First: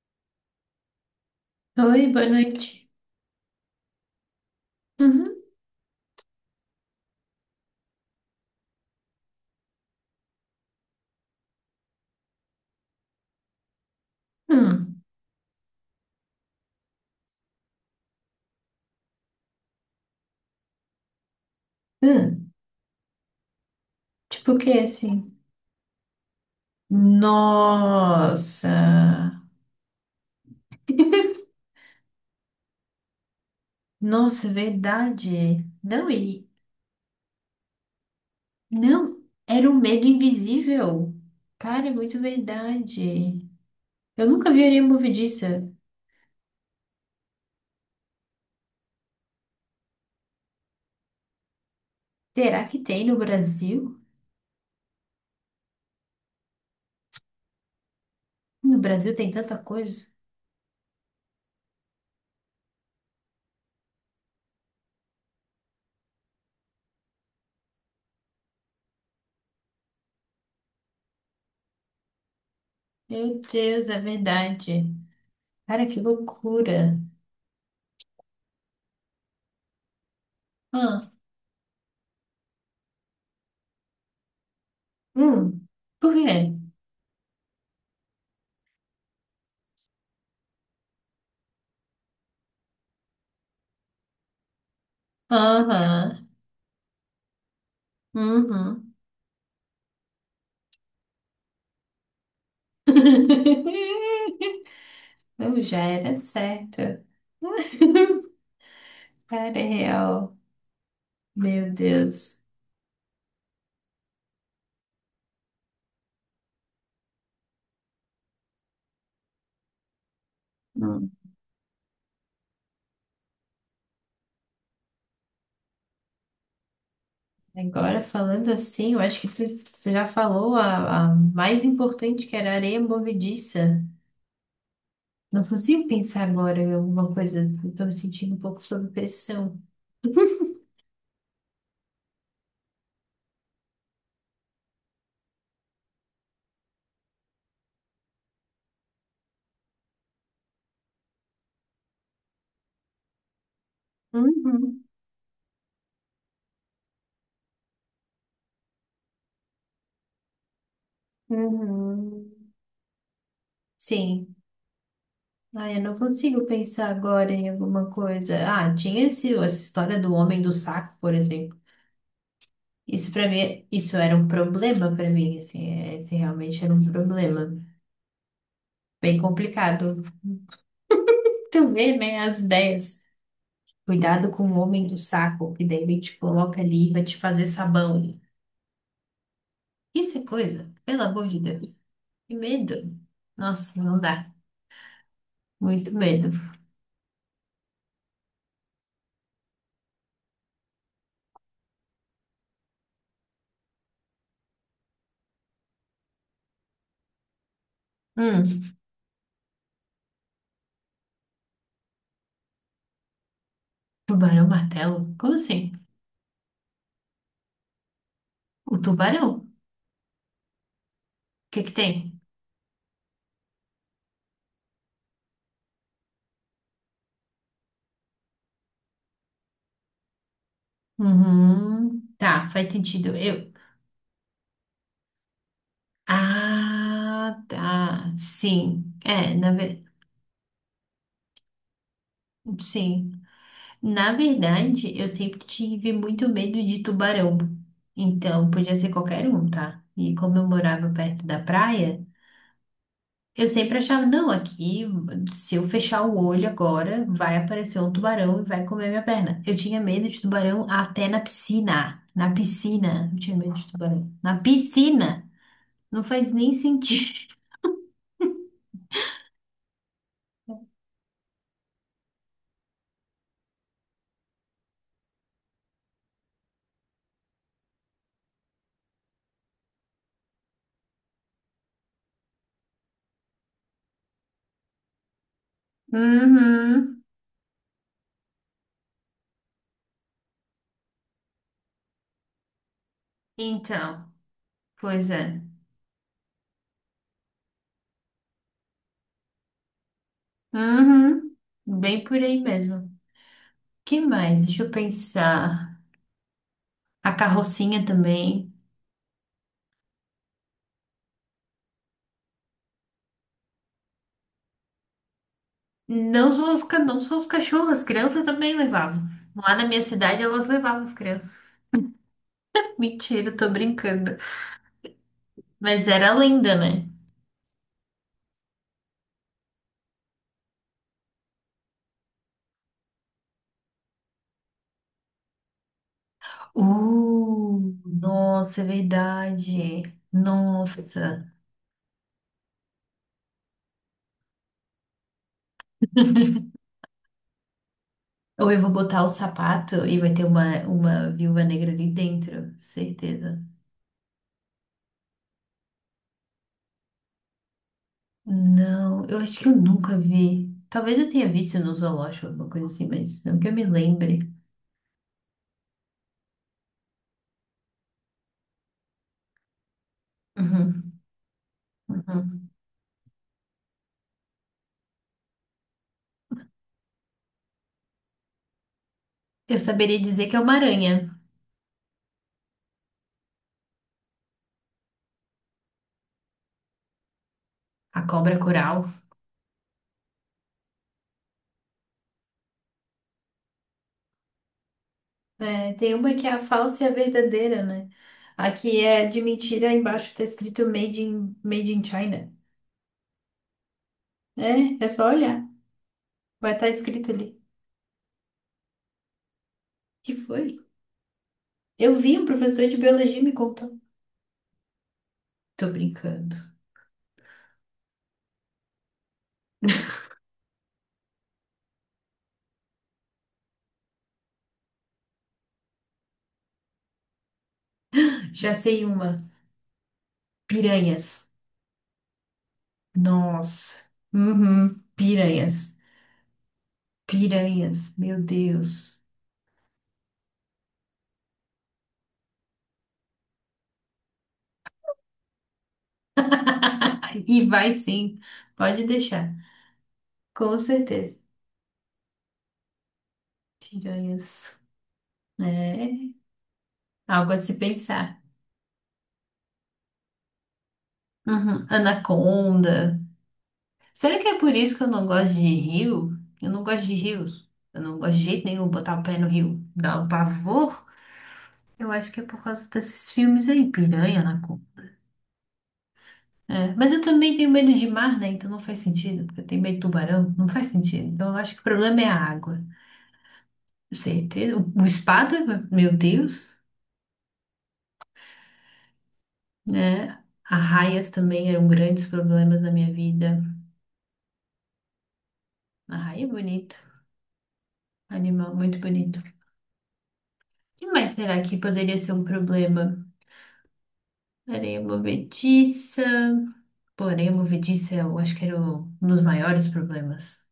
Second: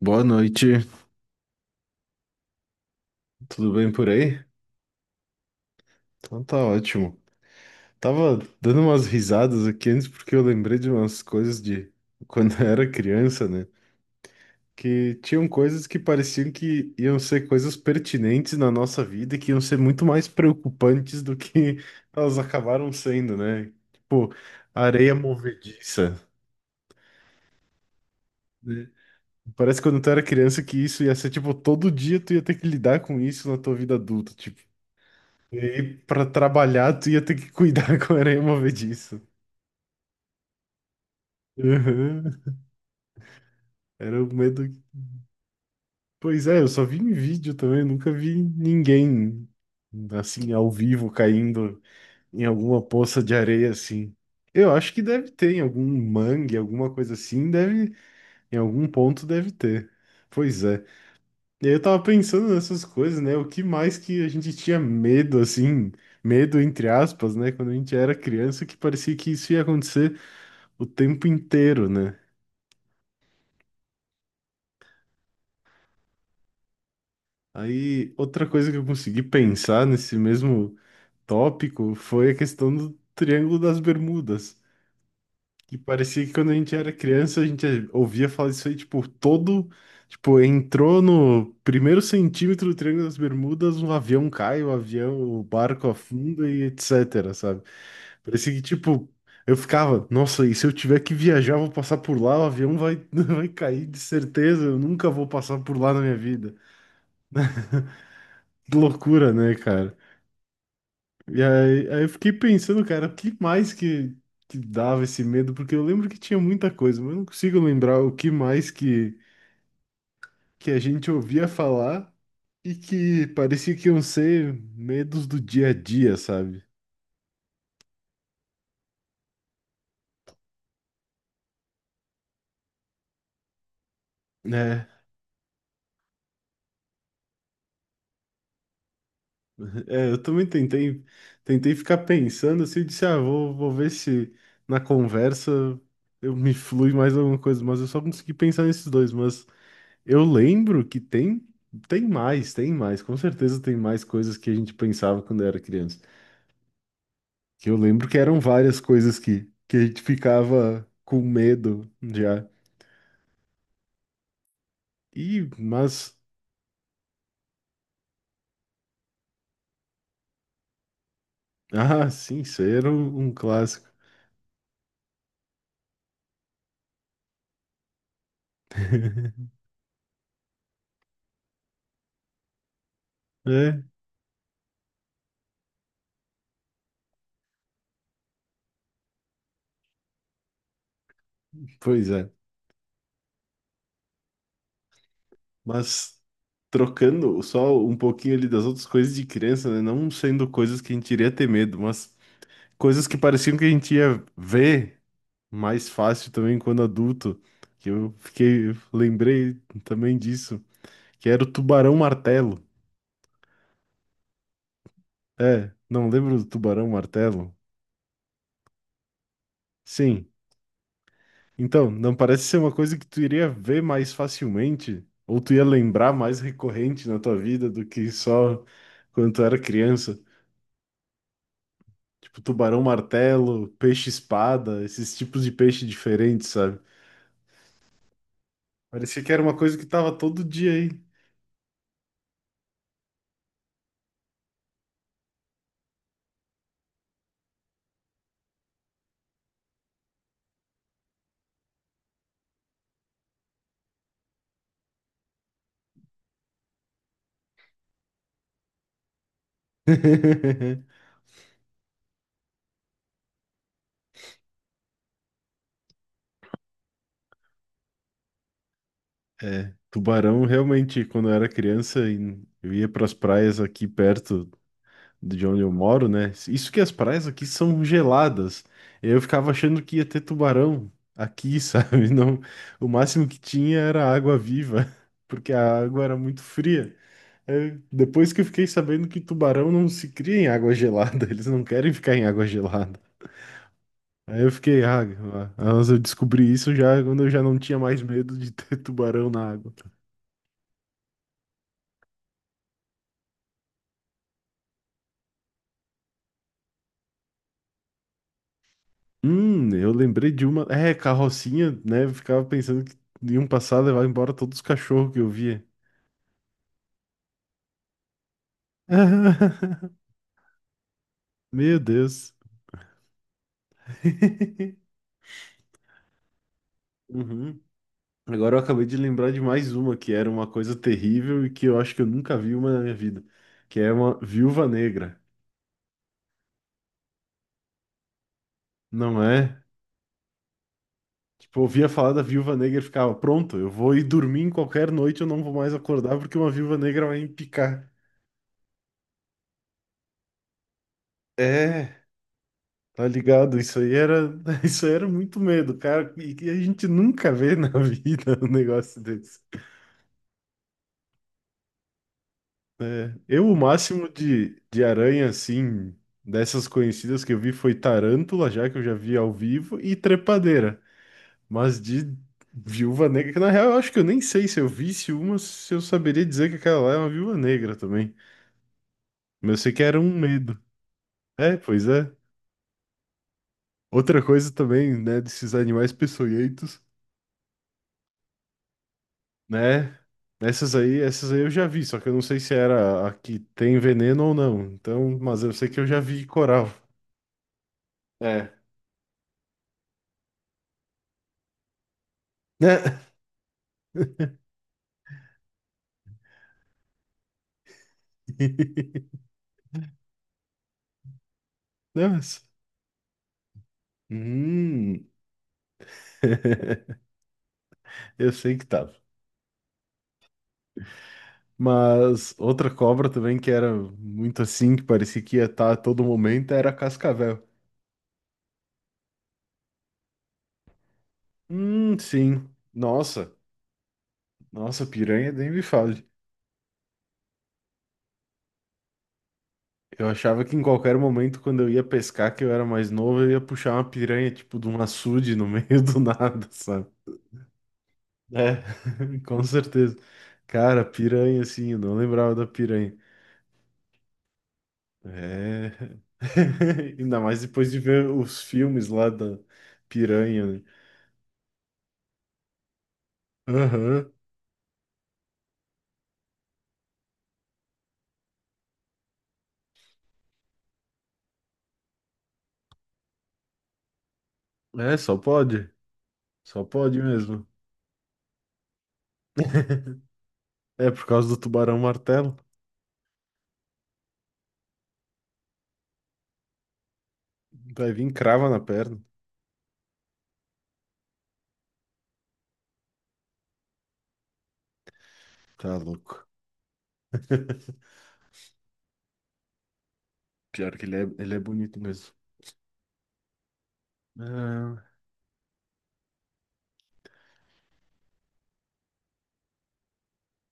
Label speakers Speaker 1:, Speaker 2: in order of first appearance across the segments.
Speaker 1: Boa noite,
Speaker 2: Oi, boa noite.
Speaker 1: tudo bem por aí?
Speaker 2: Uhum.
Speaker 1: Então tá ótimo. Tava dando umas risadas aqui antes porque eu lembrei de umas coisas de quando eu era criança, né?
Speaker 2: Hum.
Speaker 1: Que tinham coisas que pareciam que iam ser coisas pertinentes na nossa vida e que iam ser muito mais preocupantes do que elas
Speaker 2: Hum.
Speaker 1: acabaram sendo, né? Tipo,
Speaker 2: Tipo o que,
Speaker 1: areia
Speaker 2: assim?
Speaker 1: movediça. Né?
Speaker 2: Nossa.
Speaker 1: Parece que quando tu era criança que isso ia ser, tipo, todo dia tu ia ter que lidar com isso na tua vida adulta.
Speaker 2: Nossa, é
Speaker 1: Tipo, e
Speaker 2: verdade.
Speaker 1: aí,
Speaker 2: Não,
Speaker 1: pra
Speaker 2: e...
Speaker 1: trabalhar, tu ia ter que cuidar com aranha movediça.
Speaker 2: Não, era um medo invisível. Cara, é muito
Speaker 1: Uhum.
Speaker 2: verdade.
Speaker 1: Era o
Speaker 2: Eu nunca vi
Speaker 1: medo. Que-
Speaker 2: areia movediça.
Speaker 1: pois é, eu só vi em vídeo também, nunca vi ninguém assim ao vivo caindo em
Speaker 2: Será que
Speaker 1: alguma
Speaker 2: tem no
Speaker 1: poça de areia
Speaker 2: Brasil?
Speaker 1: assim. Eu acho que deve ter em algum mangue, alguma coisa assim, deve em
Speaker 2: No
Speaker 1: algum
Speaker 2: Brasil
Speaker 1: ponto
Speaker 2: tem
Speaker 1: deve
Speaker 2: tanta
Speaker 1: ter.
Speaker 2: coisa.
Speaker 1: Pois é. E aí eu tava pensando nessas coisas, né? O que mais que a gente tinha medo assim, medo entre aspas, né, quando a gente era criança, que parecia que isso ia acontecer o tempo inteiro, né?
Speaker 2: Meu Deus, é verdade. Cara, que loucura.
Speaker 1: Aí, outra coisa que eu consegui pensar nesse mesmo
Speaker 2: Ah,
Speaker 1: tópico foi a questão do Triângulo das Bermudas,
Speaker 2: hum.
Speaker 1: que
Speaker 2: Por
Speaker 1: parecia que quando
Speaker 2: quê?
Speaker 1: a gente era criança, a gente ouvia falar disso aí, tipo, todo, tipo, entrou no primeiro centímetro do Triângulo das Bermudas, um avião cai, o avião, o barco
Speaker 2: Aham.
Speaker 1: afunda e etc, sabe? Parecia que,
Speaker 2: Uhum.
Speaker 1: tipo, eu ficava, nossa, e se eu tiver que viajar, eu vou passar por lá, o avião vai, vai cair de certeza, eu nunca vou passar
Speaker 2: Eu
Speaker 1: por
Speaker 2: já
Speaker 1: lá na minha
Speaker 2: era
Speaker 1: vida.
Speaker 2: certa.
Speaker 1: Que loucura, né,
Speaker 2: Cara, é
Speaker 1: cara?
Speaker 2: real.
Speaker 1: E
Speaker 2: Meu
Speaker 1: aí, eu fiquei
Speaker 2: Deus.
Speaker 1: pensando, cara, o que mais que dava esse medo? Porque eu lembro que tinha muita coisa, mas eu não consigo lembrar o que mais que a gente
Speaker 2: Hum.
Speaker 1: ouvia falar e que parecia que iam ser medos do dia a dia, sabe?
Speaker 2: Agora, falando assim, eu acho que tu já falou a mais importante, que era a areia movediça.
Speaker 1: É,
Speaker 2: Não consigo pensar agora em alguma coisa. Estou me sentindo um pouco sob pressão.
Speaker 1: é, eu também tentei, tentei ficar pensando assim, eu disse, ah, vou ver se na conversa eu me flui mais alguma coisa, mas eu só consegui pensar nesses dois, mas eu lembro que tem, tem mais, com certeza tem mais coisas que a gente
Speaker 2: Uhum.
Speaker 1: pensava quando era criança. Que eu lembro que eram várias coisas que a gente ficava com medo
Speaker 2: Uhum.
Speaker 1: já.
Speaker 2: Sim.
Speaker 1: E,
Speaker 2: Ah, eu não
Speaker 1: mas,
Speaker 2: consigo pensar agora em alguma coisa. Ah, tinha essa história do homem do saco, por exemplo.
Speaker 1: ah, sim, isso aí era
Speaker 2: Isso
Speaker 1: um
Speaker 2: para
Speaker 1: um
Speaker 2: mim,
Speaker 1: clássico.
Speaker 2: isso era um problema para mim, assim, é, esse realmente era um problema. Bem complicado. Tu vê, né, as ideias.
Speaker 1: É,
Speaker 2: Cuidado com o homem do saco, que daí ele te coloca ali e vai te fazer sabão. Isso é coisa, pelo amor de Deus.
Speaker 1: pois é.
Speaker 2: Que medo. Nossa, não dá. Muito
Speaker 1: Mas
Speaker 2: medo.
Speaker 1: trocando só um pouquinho ali das outras coisas de criança, né? Não sendo coisas que a gente iria ter medo, mas coisas que pareciam que a gente ia ver mais fácil também quando adulto, que eu
Speaker 2: Hum,
Speaker 1: fiquei, lembrei também disso, que era o tubarão martelo.
Speaker 2: tubarão martelo? Como
Speaker 1: É,
Speaker 2: assim?
Speaker 1: não lembro do tubarão martelo?
Speaker 2: O tubarão? O
Speaker 1: Sim.
Speaker 2: que que
Speaker 1: Então,
Speaker 2: tem?
Speaker 1: não parece ser uma coisa que tu iria ver mais facilmente, ou tu ia lembrar mais recorrente na tua vida do que só quando tu era criança.
Speaker 2: Uhum.
Speaker 1: Tipo,
Speaker 2: Tá, faz
Speaker 1: tubarão
Speaker 2: sentido. Eu.
Speaker 1: martelo, peixe espada, esses tipos de peixe diferentes, sabe?
Speaker 2: Ah, tá. Sim.
Speaker 1: Parecia que
Speaker 2: É,
Speaker 1: era
Speaker 2: na
Speaker 1: uma coisa que
Speaker 2: verdade.
Speaker 1: tava todo dia aí.
Speaker 2: Sim. Na verdade, eu sempre tive muito medo de tubarão. Então, podia ser qualquer um, tá? E como eu morava perto da praia, eu sempre achava, não, aqui, se eu fechar o olho agora, vai aparecer um tubarão e vai comer minha perna. Eu tinha medo de tubarão até na piscina. Na piscina, eu tinha medo de tubarão. Na piscina! Não faz nem sentido.
Speaker 1: Tubarão, realmente, quando eu era criança, em- eu ia para as praias aqui perto de onde eu moro, né? Isso que as praias aqui são geladas. Eu ficava achando que ia ter tubarão aqui, sabe? Não, o máximo que tinha era água viva, porque a água era muito fria.
Speaker 2: Uhum.
Speaker 1: É, depois que eu fiquei sabendo que tubarão não se cria em água gelada, eles não querem ficar em água gelada.
Speaker 2: Então,
Speaker 1: Aí eu fiquei, ah,
Speaker 2: pois é.
Speaker 1: ah, mas eu descobri isso já quando eu já não tinha mais medo de ter tubarão na água.
Speaker 2: Uhum. Bem por aí mesmo. Que mais? Deixa eu pensar. A carrocinha também.
Speaker 1: Eu lembrei de uma. É, carrocinha, né? Eu ficava pensando que iam passar, levar embora todos os cachorros que eu via.
Speaker 2: Não só os, não só os cachorros, as crianças também levavam. Lá na minha cidade elas levavam as crianças.
Speaker 1: Meu Deus.
Speaker 2: Mentira, tô brincando. Mas era linda, né?
Speaker 1: Uhum. Agora eu acabei de lembrar de mais uma que era uma coisa terrível e que eu acho que eu nunca vi uma na minha vida, que é uma viúva negra,
Speaker 2: Nossa, é
Speaker 1: não é?
Speaker 2: verdade. Nossa.
Speaker 1: Tipo, eu ouvia falar da viúva negra e ficava, pronto, eu vou ir dormir em qualquer noite, eu não vou mais acordar porque uma viúva negra vai me picar.
Speaker 2: Ou eu vou botar o sapato e vai ter uma viúva negra ali
Speaker 1: É,
Speaker 2: dentro,
Speaker 1: tá
Speaker 2: certeza.
Speaker 1: ligado? Isso aí era, isso aí era muito medo, cara. E que a gente nunca vê na vida um negócio
Speaker 2: Não, eu
Speaker 1: desse.
Speaker 2: acho que eu nunca vi. Talvez eu tenha visto no zoológico, alguma coisa assim, mas não
Speaker 1: Eu,
Speaker 2: que eu
Speaker 1: o
Speaker 2: me
Speaker 1: máximo
Speaker 2: lembre.
Speaker 1: de aranha, assim, dessas conhecidas que eu vi foi tarântula, já que eu já vi ao vivo, e trepadeira.
Speaker 2: Uhum,
Speaker 1: Mas de
Speaker 2: uhum.
Speaker 1: viúva negra, que na real eu acho que eu nem sei se eu visse uma, se eu saberia dizer que aquela lá é uma viúva negra também. Mas eu
Speaker 2: Eu
Speaker 1: sei que era
Speaker 2: saberia
Speaker 1: um
Speaker 2: dizer que é uma
Speaker 1: medo.
Speaker 2: aranha.
Speaker 1: É, pois é. Outra coisa também, né, desses animais peçonhentos.
Speaker 2: A cobra coral.
Speaker 1: Né? Essas aí eu já vi, só que eu não sei se era a que tem veneno ou não. Então, mas eu sei
Speaker 2: É,
Speaker 1: que eu
Speaker 2: tem
Speaker 1: já
Speaker 2: uma
Speaker 1: vi
Speaker 2: que é a
Speaker 1: coral.
Speaker 2: falsa e a verdadeira, né? A
Speaker 1: É.
Speaker 2: que é de mentira, embaixo tá escrito Made in, Made in China.
Speaker 1: Né?
Speaker 2: É, é só olhar. Vai estar escrito ali. Que foi? Eu vi, um
Speaker 1: Nossa.
Speaker 2: professor de biologia me contou.
Speaker 1: Hum.
Speaker 2: Tô brincando.
Speaker 1: Eu sei que tava. Mas outra cobra também que era muito assim, que parecia que ia estar a todo momento, era a cascavel.
Speaker 2: Já sei uma. Piranhas.
Speaker 1: Sim. Nossa,
Speaker 2: Nossa. Uhum.
Speaker 1: nossa, piranha nem me
Speaker 2: Piranhas.
Speaker 1: fala.
Speaker 2: Piranhas. Meu Deus.
Speaker 1: Eu achava que em qualquer momento, quando eu ia pescar, que eu era mais novo, eu ia puxar uma piranha, tipo, de um açude no meio do nada, sabe?
Speaker 2: Ai, e vai sim.
Speaker 1: É,
Speaker 2: Pode deixar.
Speaker 1: com certeza.
Speaker 2: Com
Speaker 1: Cara,
Speaker 2: certeza.
Speaker 1: piranha, assim, eu não lembrava da piranha.
Speaker 2: Piranhas.
Speaker 1: É.
Speaker 2: É
Speaker 1: Ainda
Speaker 2: algo a
Speaker 1: mais
Speaker 2: se
Speaker 1: depois de ver
Speaker 2: pensar.
Speaker 1: os filmes lá da piranha, né?
Speaker 2: Uhum. Anaconda.
Speaker 1: Aham.
Speaker 2: Será que é por isso que eu não gosto de rio? Eu não gosto de rios. Eu não gosto de jeito nenhum botar o pé no rio. Dá um pavor. Eu acho que é por causa desses filmes aí, piranha, anaconda.
Speaker 1: É, só pode. Só
Speaker 2: É, mas
Speaker 1: pode
Speaker 2: eu também
Speaker 1: mesmo.
Speaker 2: tenho medo de mar, né? Então não faz sentido, porque eu tenho medo de tubarão, não faz
Speaker 1: É, por
Speaker 2: sentido.
Speaker 1: causa
Speaker 2: Então
Speaker 1: do
Speaker 2: eu acho que o
Speaker 1: tubarão
Speaker 2: problema é a
Speaker 1: martelo.
Speaker 2: água. Certeza. O espada, meu Deus,
Speaker 1: Vai vir crava na perna.
Speaker 2: né? Arraias também eram grandes problemas na minha vida.
Speaker 1: Tá
Speaker 2: Arraia
Speaker 1: louco.
Speaker 2: é bonito, animal muito bonito. O
Speaker 1: Pior que
Speaker 2: que mais
Speaker 1: ele
Speaker 2: será
Speaker 1: é
Speaker 2: que
Speaker 1: bonito
Speaker 2: poderia
Speaker 1: mesmo.
Speaker 2: ser um problema? Areia
Speaker 1: Ah.
Speaker 2: movediça. Pô, areia movediça, eu acho que era um dos maiores problemas.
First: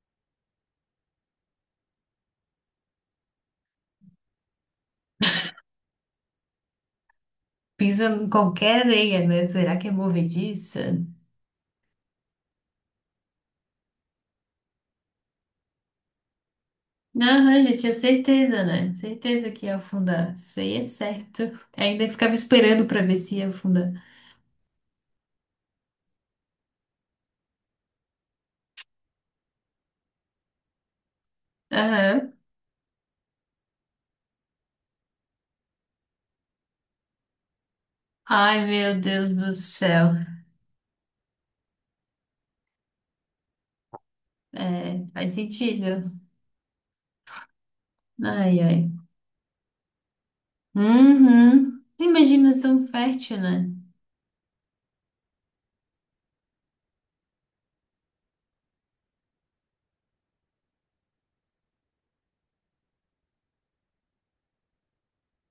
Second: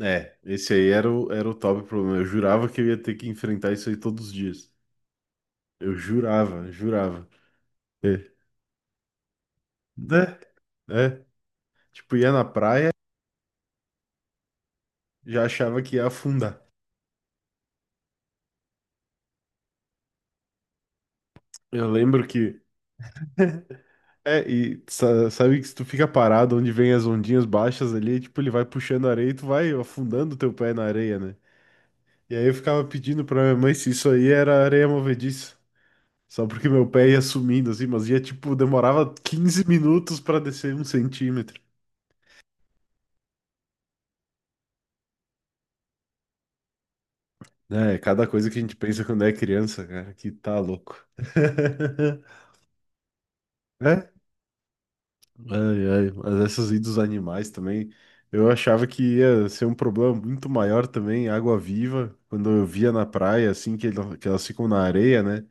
Speaker 1: É, esse aí era o, era o top problema. Eu jurava que eu ia ter que enfrentar isso aí todos os dias. Eu jurava, jurava.
Speaker 2: Pisa
Speaker 1: É,
Speaker 2: em qualquer areia, né? Será que é
Speaker 1: né?
Speaker 2: movediça?
Speaker 1: É. Tipo, ia na praia, já achava que ia afundar.
Speaker 2: Aham, já tinha certeza, né? Certeza que ia afundar. Isso aí é certo.
Speaker 1: Eu
Speaker 2: Ainda
Speaker 1: lembro
Speaker 2: ficava
Speaker 1: que.
Speaker 2: esperando pra ver se ia afundar.
Speaker 1: É, e sa- sabe que se tu fica parado onde vem as ondinhas baixas ali, tipo, ele vai puxando a areia e tu vai afundando teu pé na areia, né? E
Speaker 2: Aham.
Speaker 1: aí eu ficava pedindo pra minha mãe se isso aí era areia movediça. Só porque meu pé ia sumindo, assim, mas ia, tipo,
Speaker 2: Ai, meu
Speaker 1: demorava
Speaker 2: Deus do
Speaker 1: 15
Speaker 2: céu.
Speaker 1: minutos pra descer um centímetro.
Speaker 2: É, faz sentido.
Speaker 1: É, é cada coisa que a
Speaker 2: Ai,
Speaker 1: gente
Speaker 2: ai.
Speaker 1: pensa quando é criança, cara, que tá louco.
Speaker 2: Uhum. Imaginação fértil, né?
Speaker 1: É? Ai, ai, mas essas idas dos animais também, eu achava que ia ser um problema muito maior também, água-viva, quando eu via na praia, assim, que, ela- que elas ficam na areia, né?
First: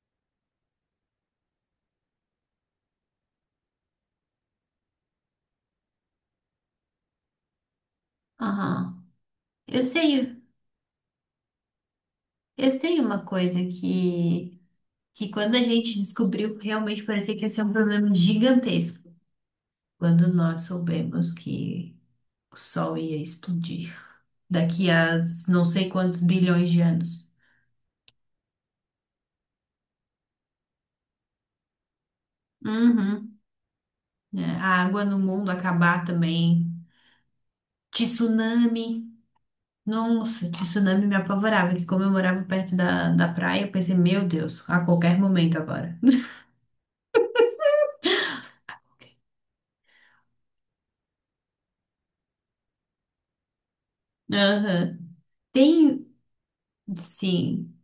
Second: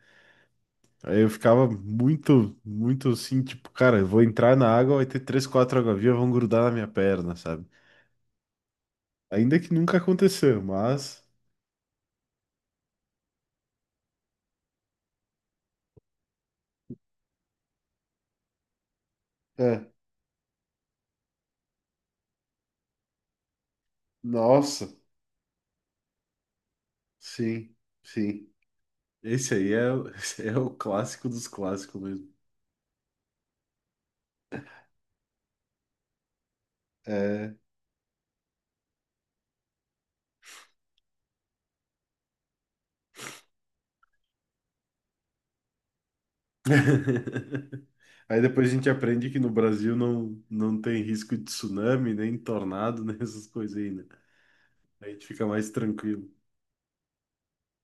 Speaker 1: Aí eu ficava muito assim, tipo, cara, eu vou entrar na água, vai ter três, quatro água-viva, vão grudar na minha perna, sabe?
Speaker 2: Aham.
Speaker 1: Ainda que
Speaker 2: Eu
Speaker 1: nunca
Speaker 2: sei.
Speaker 1: aconteceu, mas...
Speaker 2: Eu sei uma coisa que quando a gente descobriu, realmente parecia que ia ser um problema gigantesco.
Speaker 1: É,
Speaker 2: Quando nós soubemos que o Sol ia explodir
Speaker 1: nossa,
Speaker 2: daqui a não sei quantos bilhões de anos.
Speaker 1: sim, sim. Esse aí é, o- esse é o clássico dos clássicos mesmo.
Speaker 2: Uhum. É, a água no mundo acabar também.
Speaker 1: É.
Speaker 2: Tsunami. Nossa, tsunami me apavorava, que como eu morava perto da praia, eu pensei, meu Deus, a qualquer momento agora.
Speaker 1: Aí depois a gente aprende que no Brasil não tem risco de tsunami, nem tornado, nem essas coisas aí, né?
Speaker 2: Aham.
Speaker 1: Aí a gente fica mais
Speaker 2: Tem,
Speaker 1: tranquilo.
Speaker 2: sim.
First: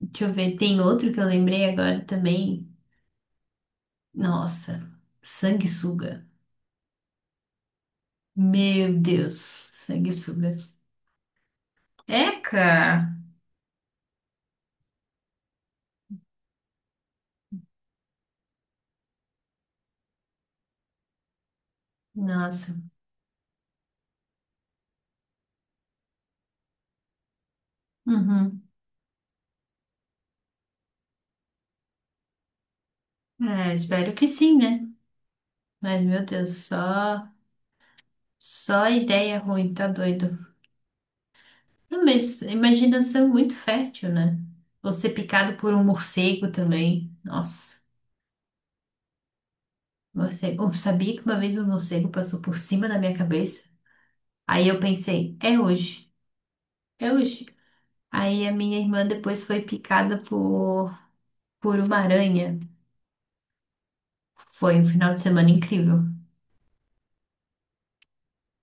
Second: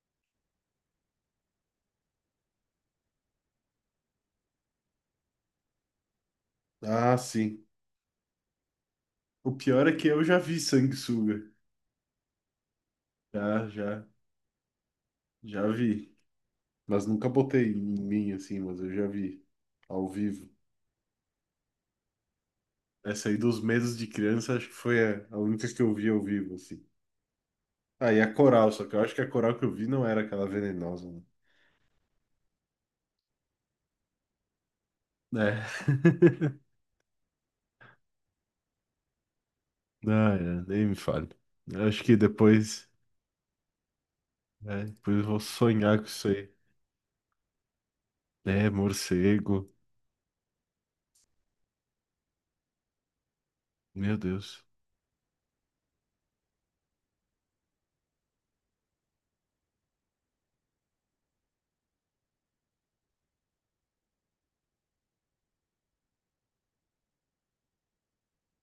Speaker 2: Deixa eu ver, tem outro que eu lembrei agora também. Nossa, sanguessuga.
Speaker 1: Ah, sim.
Speaker 2: Meu
Speaker 1: O
Speaker 2: Deus,
Speaker 1: pior é que eu já
Speaker 2: sanguessuga.
Speaker 1: vi sanguessuga.
Speaker 2: Eca!
Speaker 1: Já, já, já vi. Mas nunca botei em mim assim, mas eu já vi ao vivo.
Speaker 2: Nossa.
Speaker 1: Essa aí dos medos de criança, acho que foi a única que eu vi ao vivo, assim. Ah, e a
Speaker 2: Uhum.
Speaker 1: coral, só que eu acho que a coral que eu vi não era aquela venenosa, né?
Speaker 2: É, espero que sim, né?
Speaker 1: É.
Speaker 2: Mas, meu Deus, só ideia ruim, tá
Speaker 1: Ah,
Speaker 2: doido.
Speaker 1: é, nem me fale. Eu acho
Speaker 2: Não,
Speaker 1: que
Speaker 2: mas
Speaker 1: depois,
Speaker 2: imaginação muito fértil, né?
Speaker 1: né,
Speaker 2: Ou ser
Speaker 1: depois eu vou
Speaker 2: picado por um
Speaker 1: sonhar com isso aí.
Speaker 2: morcego também. Nossa,
Speaker 1: É, morcego.
Speaker 2: morcego. Eu sabia que uma vez um morcego passou por cima da minha cabeça.
Speaker 1: Meu Deus.
Speaker 2: Aí eu pensei, é hoje. É hoje. Aí a minha irmã depois foi picada por uma aranha. Foi um final de semana incrível.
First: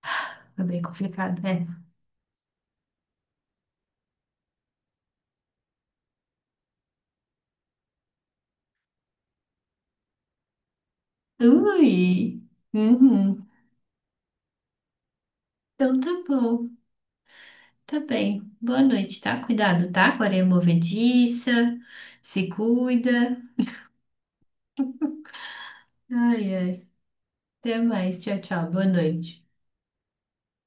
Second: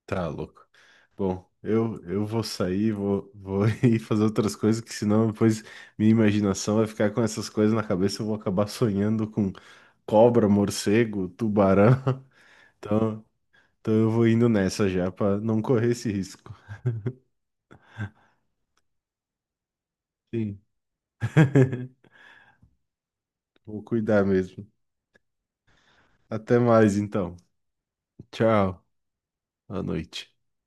Speaker 1: Tá
Speaker 2: Foi
Speaker 1: louco.
Speaker 2: bem complicado,
Speaker 1: Bom,
Speaker 2: né?
Speaker 1: eu vou sair, vou ir fazer outras coisas, que senão depois minha imaginação vai ficar com essas coisas na cabeça, eu vou acabar sonhando com cobra, morcego, tubarão.
Speaker 2: Ui!
Speaker 1: Então,
Speaker 2: Uhum.
Speaker 1: então eu vou indo nessa já, para não correr
Speaker 2: Então
Speaker 1: esse
Speaker 2: tá
Speaker 1: risco.
Speaker 2: bom. Tá bem. Boa noite, tá? Cuidado, tá? Com a areia
Speaker 1: Sim.
Speaker 2: movediça. Se cuida.
Speaker 1: Vou cuidar mesmo.
Speaker 2: Ai,
Speaker 1: Até
Speaker 2: ai.
Speaker 1: mais então.
Speaker 2: Até mais. Tchau, tchau.
Speaker 1: Tchau.
Speaker 2: Boa noite.
Speaker 1: À noite.